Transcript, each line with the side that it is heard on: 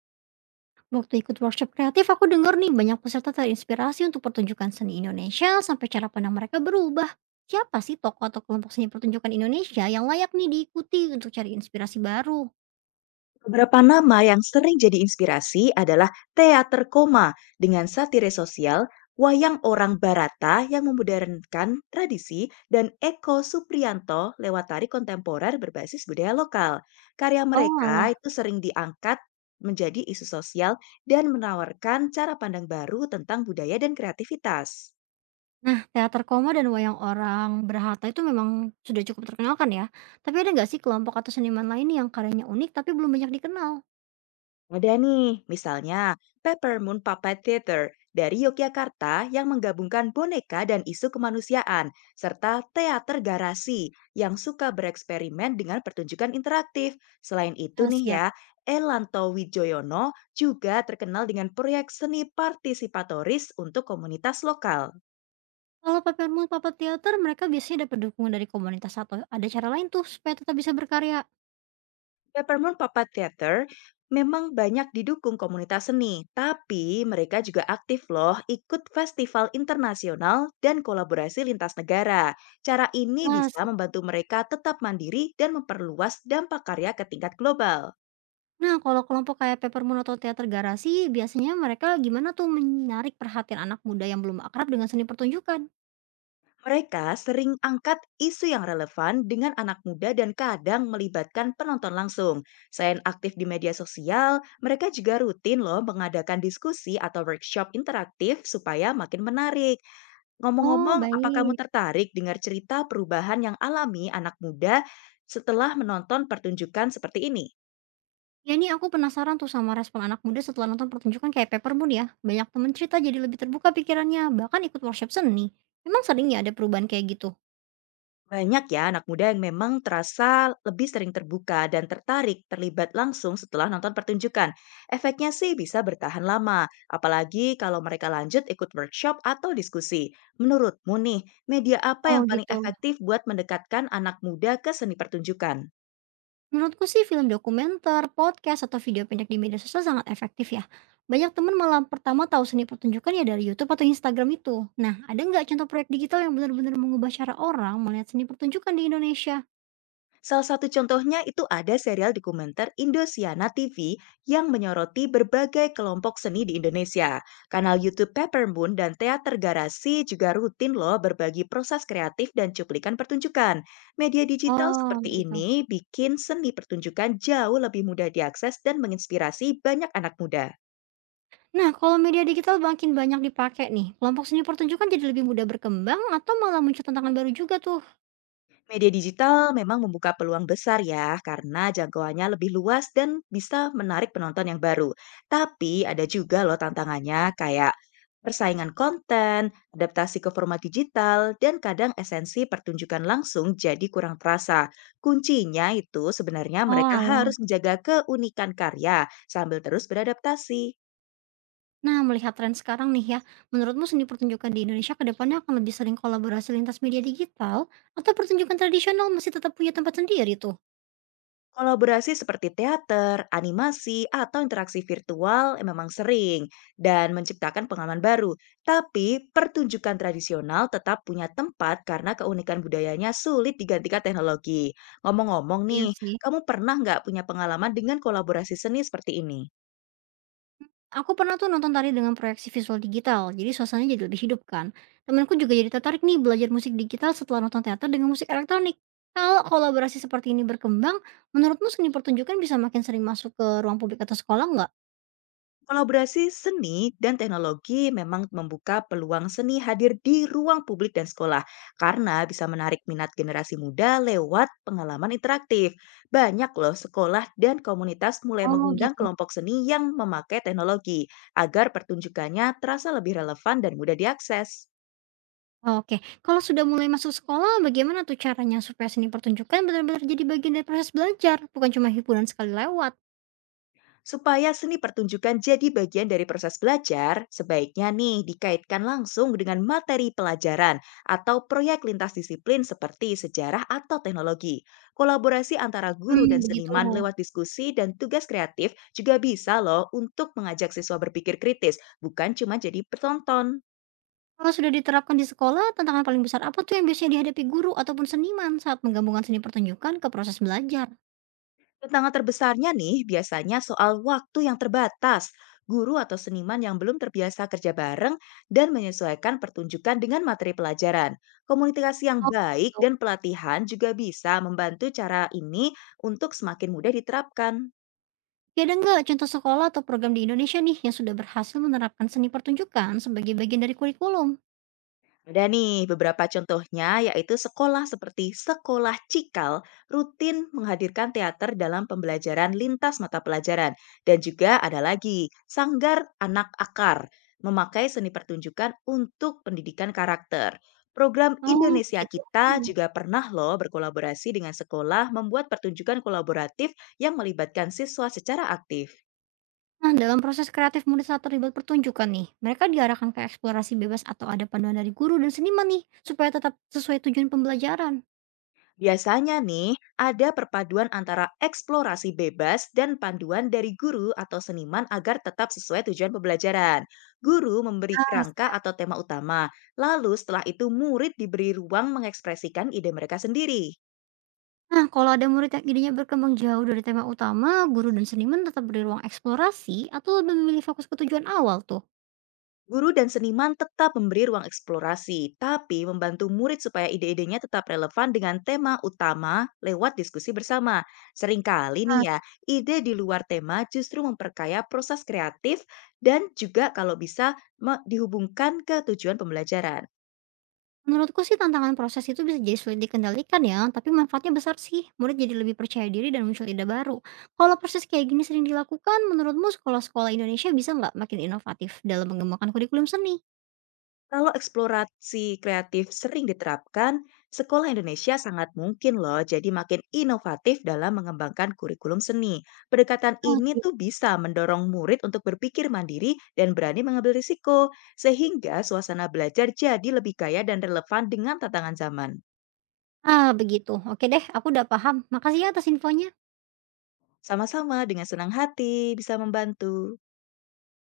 right: Waktu ikut workshop kreatif, aku denger nih banyak peserta terinspirasi untuk pertunjukan seni Indonesia sampai cara pandang mereka berubah. Siapa sih tokoh atau kelompok seni pertunjukan Indonesia yang layak nih diikuti untuk cari inspirasi baru?
left: Beberapa nama yang sering jadi inspirasi adalah teater koma dengan satire sosial, wayang orang Barata yang memodernkan tradisi, dan Eko Supriyanto lewat tari kontemporer berbasis budaya lokal. Karya
right: Oh
left: mereka
right: alah.
left: itu sering diangkat menjadi isu sosial dan menawarkan cara pandang baru tentang budaya dan kreativitas.
right: Nah, teater koma dan wayang orang berhata itu memang sudah cukup terkenal kan ya? Tapi ada nggak sih kelompok atau seniman lain yang karyanya unik tapi belum banyak dikenal?
left: Ada nih, misalnya Peppermoon Puppet Theater dari Yogyakarta yang menggabungkan boneka dan isu kemanusiaan, serta teater garasi yang suka bereksperimen dengan pertunjukan interaktif. Selain itu
right: Ah,
left: nih
right: siap.
left: ya, Elanto Wijoyono juga terkenal dengan proyek seni partisipatoris untuk komunitas lokal.
right: Kalau papermu papa teater, mereka biasanya dapat dukungan dari komunitas atau ada cara lain tuh supaya tetap bisa berkarya.
left: Peppermint Papa Theater memang banyak didukung komunitas seni, tapi mereka juga aktif loh ikut festival internasional dan kolaborasi lintas negara. Cara ini
right: Ah,
left: bisa
right: siap.
left: membantu mereka tetap mandiri dan memperluas dampak karya ke tingkat global.
right: Nah, kalau kelompok kayak Peppermoon atau Teater Garasi, biasanya mereka gimana tuh menarik perhatian anak muda yang belum akrab dengan seni pertunjukan?
left: Mereka sering angkat isu yang relevan dengan anak muda dan kadang melibatkan penonton langsung. Selain aktif di media sosial, mereka juga rutin loh mengadakan diskusi atau workshop interaktif supaya makin menarik.
right: Oh,
left: Ngomong-ngomong, apa kamu
right: baik.
left: tertarik dengar cerita perubahan yang alami anak muda setelah menonton pertunjukan seperti ini?
right: Ya ini aku penasaran tuh sama respon anak muda setelah nonton pertunjukan kayak Peppermoon ya. Banyak temen cerita jadi lebih terbuka pikirannya, bahkan ikut workshop seni. Memang sering ya ada perubahan kayak gitu?
left: Banyak ya anak muda yang memang terasa lebih sering terbuka dan tertarik terlibat langsung setelah nonton pertunjukan. Efeknya sih bisa bertahan lama, apalagi kalau mereka lanjut ikut workshop atau diskusi. Menurutmu nih, media apa
right: Oh
left: yang paling
right: gitu.
left: efektif buat mendekatkan anak muda ke seni pertunjukan?
right: Menurutku sih film dokumenter, podcast, atau video pendek di media sosial sangat efektif ya. Banyak teman malah pertama tahu seni pertunjukan ya dari YouTube atau Instagram itu. Nah, ada nggak contoh proyek digital yang benar-benar mengubah cara orang melihat seni pertunjukan di Indonesia?
left: Salah satu contohnya itu ada serial dokumenter Indosiana TV yang menyoroti berbagai kelompok seni di Indonesia. Kanal YouTube Peppermoon dan Teater Garasi juga rutin loh berbagi proses kreatif dan cuplikan pertunjukan. Media digital
right: Oh,
left: seperti
right: begitu.
left: ini bikin seni pertunjukan jauh lebih mudah diakses dan menginspirasi banyak anak muda.
right: Nah, kalau media digital makin banyak dipakai nih, kelompok seni pertunjukan jadi lebih mudah berkembang atau malah muncul tantangan baru juga tuh?
left: Media digital memang membuka peluang besar ya, karena jangkauannya lebih luas dan bisa menarik penonton yang baru. Tapi ada juga loh tantangannya kayak persaingan konten, adaptasi ke format digital, dan kadang esensi pertunjukan langsung jadi kurang terasa. Kuncinya itu sebenarnya
right: Oh,
left: mereka
right: alah.
left: harus menjaga keunikan karya sambil terus beradaptasi.
right: Nah, melihat tren sekarang nih ya, menurutmu seni pertunjukan di Indonesia ke depannya akan lebih sering kolaborasi lintas media digital atau pertunjukan tradisional masih tetap punya tempat sendiri tuh?
left: Kolaborasi seperti teater, animasi, atau interaksi virtual memang sering dan menciptakan pengalaman baru. Tapi pertunjukan tradisional tetap punya tempat karena keunikan budayanya sulit digantikan teknologi. Ngomong-ngomong
right: Iya
left: nih,
right: sih.
left: kamu pernah nggak punya pengalaman dengan kolaborasi seni seperti ini?
right: Aku pernah tuh nonton tari dengan proyeksi visual digital, jadi suasananya jadi lebih hidup kan. Temanku juga jadi tertarik nih belajar musik digital setelah nonton teater dengan musik elektronik. Kalau kolaborasi seperti ini berkembang, menurutmu seni pertunjukan bisa makin sering masuk ke ruang publik atau sekolah nggak?
left: Kolaborasi seni dan teknologi memang membuka peluang seni hadir di ruang publik dan sekolah karena bisa menarik minat generasi muda lewat pengalaman interaktif. Banyak loh sekolah dan komunitas mulai
right: Oh
left: mengundang
right: gitu.
left: kelompok seni yang memakai teknologi agar pertunjukannya terasa lebih relevan dan mudah diakses.
right: Oke, kalau sudah mulai masuk sekolah, bagaimana tuh caranya supaya seni pertunjukan benar-benar jadi bagian dari proses belajar, bukan cuma hiburan sekali lewat?
left: Supaya seni pertunjukan jadi bagian dari proses belajar, sebaiknya nih dikaitkan langsung dengan materi pelajaran atau proyek lintas disiplin seperti sejarah atau teknologi. Kolaborasi antara guru
right: Hmm,
left: dan
right: begitu.
left: seniman lewat diskusi dan tugas kreatif juga bisa loh untuk mengajak siswa berpikir kritis, bukan cuma jadi penonton.
right: Kalau sudah diterapkan di sekolah, tantangan paling besar apa tuh yang biasanya dihadapi guru ataupun seniman saat menggabungkan seni pertunjukan ke proses belajar?
left: Tantangan terbesarnya nih biasanya soal waktu yang terbatas, guru atau seniman yang belum terbiasa kerja bareng, dan menyesuaikan pertunjukan dengan materi pelajaran. Komunikasi yang
right: Oh,
left: baik
right: gitu.
left: dan pelatihan juga bisa membantu cara ini untuk semakin mudah diterapkan.
right: Ya ada nggak contoh sekolah atau program di Indonesia nih yang sudah berhasil menerapkan seni pertunjukan sebagai bagian dari kurikulum?
left: Ada nih beberapa contohnya, yaitu sekolah seperti Sekolah Cikal rutin menghadirkan teater dalam pembelajaran lintas mata pelajaran. Dan juga ada lagi Sanggar Anak Akar, memakai seni pertunjukan untuk pendidikan karakter. Program
right: Oh,
left: Indonesia
right: begitu.
left: Kita juga pernah loh berkolaborasi dengan sekolah membuat pertunjukan kolaboratif yang melibatkan siswa secara aktif.
right: Nah, dalam proses kreatif murid saat terlibat pertunjukan nih, mereka diarahkan ke eksplorasi bebas atau ada panduan dari guru dan seniman nih, supaya tetap sesuai tujuan pembelajaran.
left: Biasanya nih, ada perpaduan antara eksplorasi bebas dan panduan dari guru atau seniman agar tetap sesuai tujuan pembelajaran. Guru memberi
right: Ah,
left: kerangka
right: siap.
left: atau tema utama, lalu setelah itu murid diberi ruang mengekspresikan ide mereka sendiri.
right: Nah, kalau ada murid yang idenya berkembang jauh dari tema utama, guru dan seniman tetap beri ruang eksplorasi atau lebih memilih fokus ke tujuan awal tuh.
left: Guru dan seniman tetap memberi ruang eksplorasi, tapi membantu murid supaya ide-idenya tetap relevan dengan tema utama lewat diskusi bersama. Seringkali nih
right: Nah,
left: ya, ide di luar tema justru memperkaya proses kreatif dan juga kalau bisa dihubungkan ke tujuan pembelajaran.
right: menurutku sih tantangan proses itu bisa jadi sulit dikendalikan ya, tapi manfaatnya besar sih. Murid jadi lebih percaya diri dan muncul ide baru. Kalau proses kayak gini sering dilakukan, menurutmu sekolah-sekolah Indonesia bisa nggak makin inovatif dalam mengembangkan kurikulum seni?
left: Kalau eksplorasi kreatif sering diterapkan, sekolah Indonesia sangat mungkin loh jadi makin inovatif dalam mengembangkan kurikulum seni. Pendekatan
right: Ah,
left: ini
right: sip.
left: tuh bisa mendorong murid untuk berpikir mandiri dan berani mengambil risiko, sehingga suasana belajar jadi lebih kaya dan relevan dengan tantangan zaman.
right: Ah, begitu. Oke deh, aku udah paham. Makasih ya atas infonya.
left: Sama-sama dengan senang hati bisa membantu.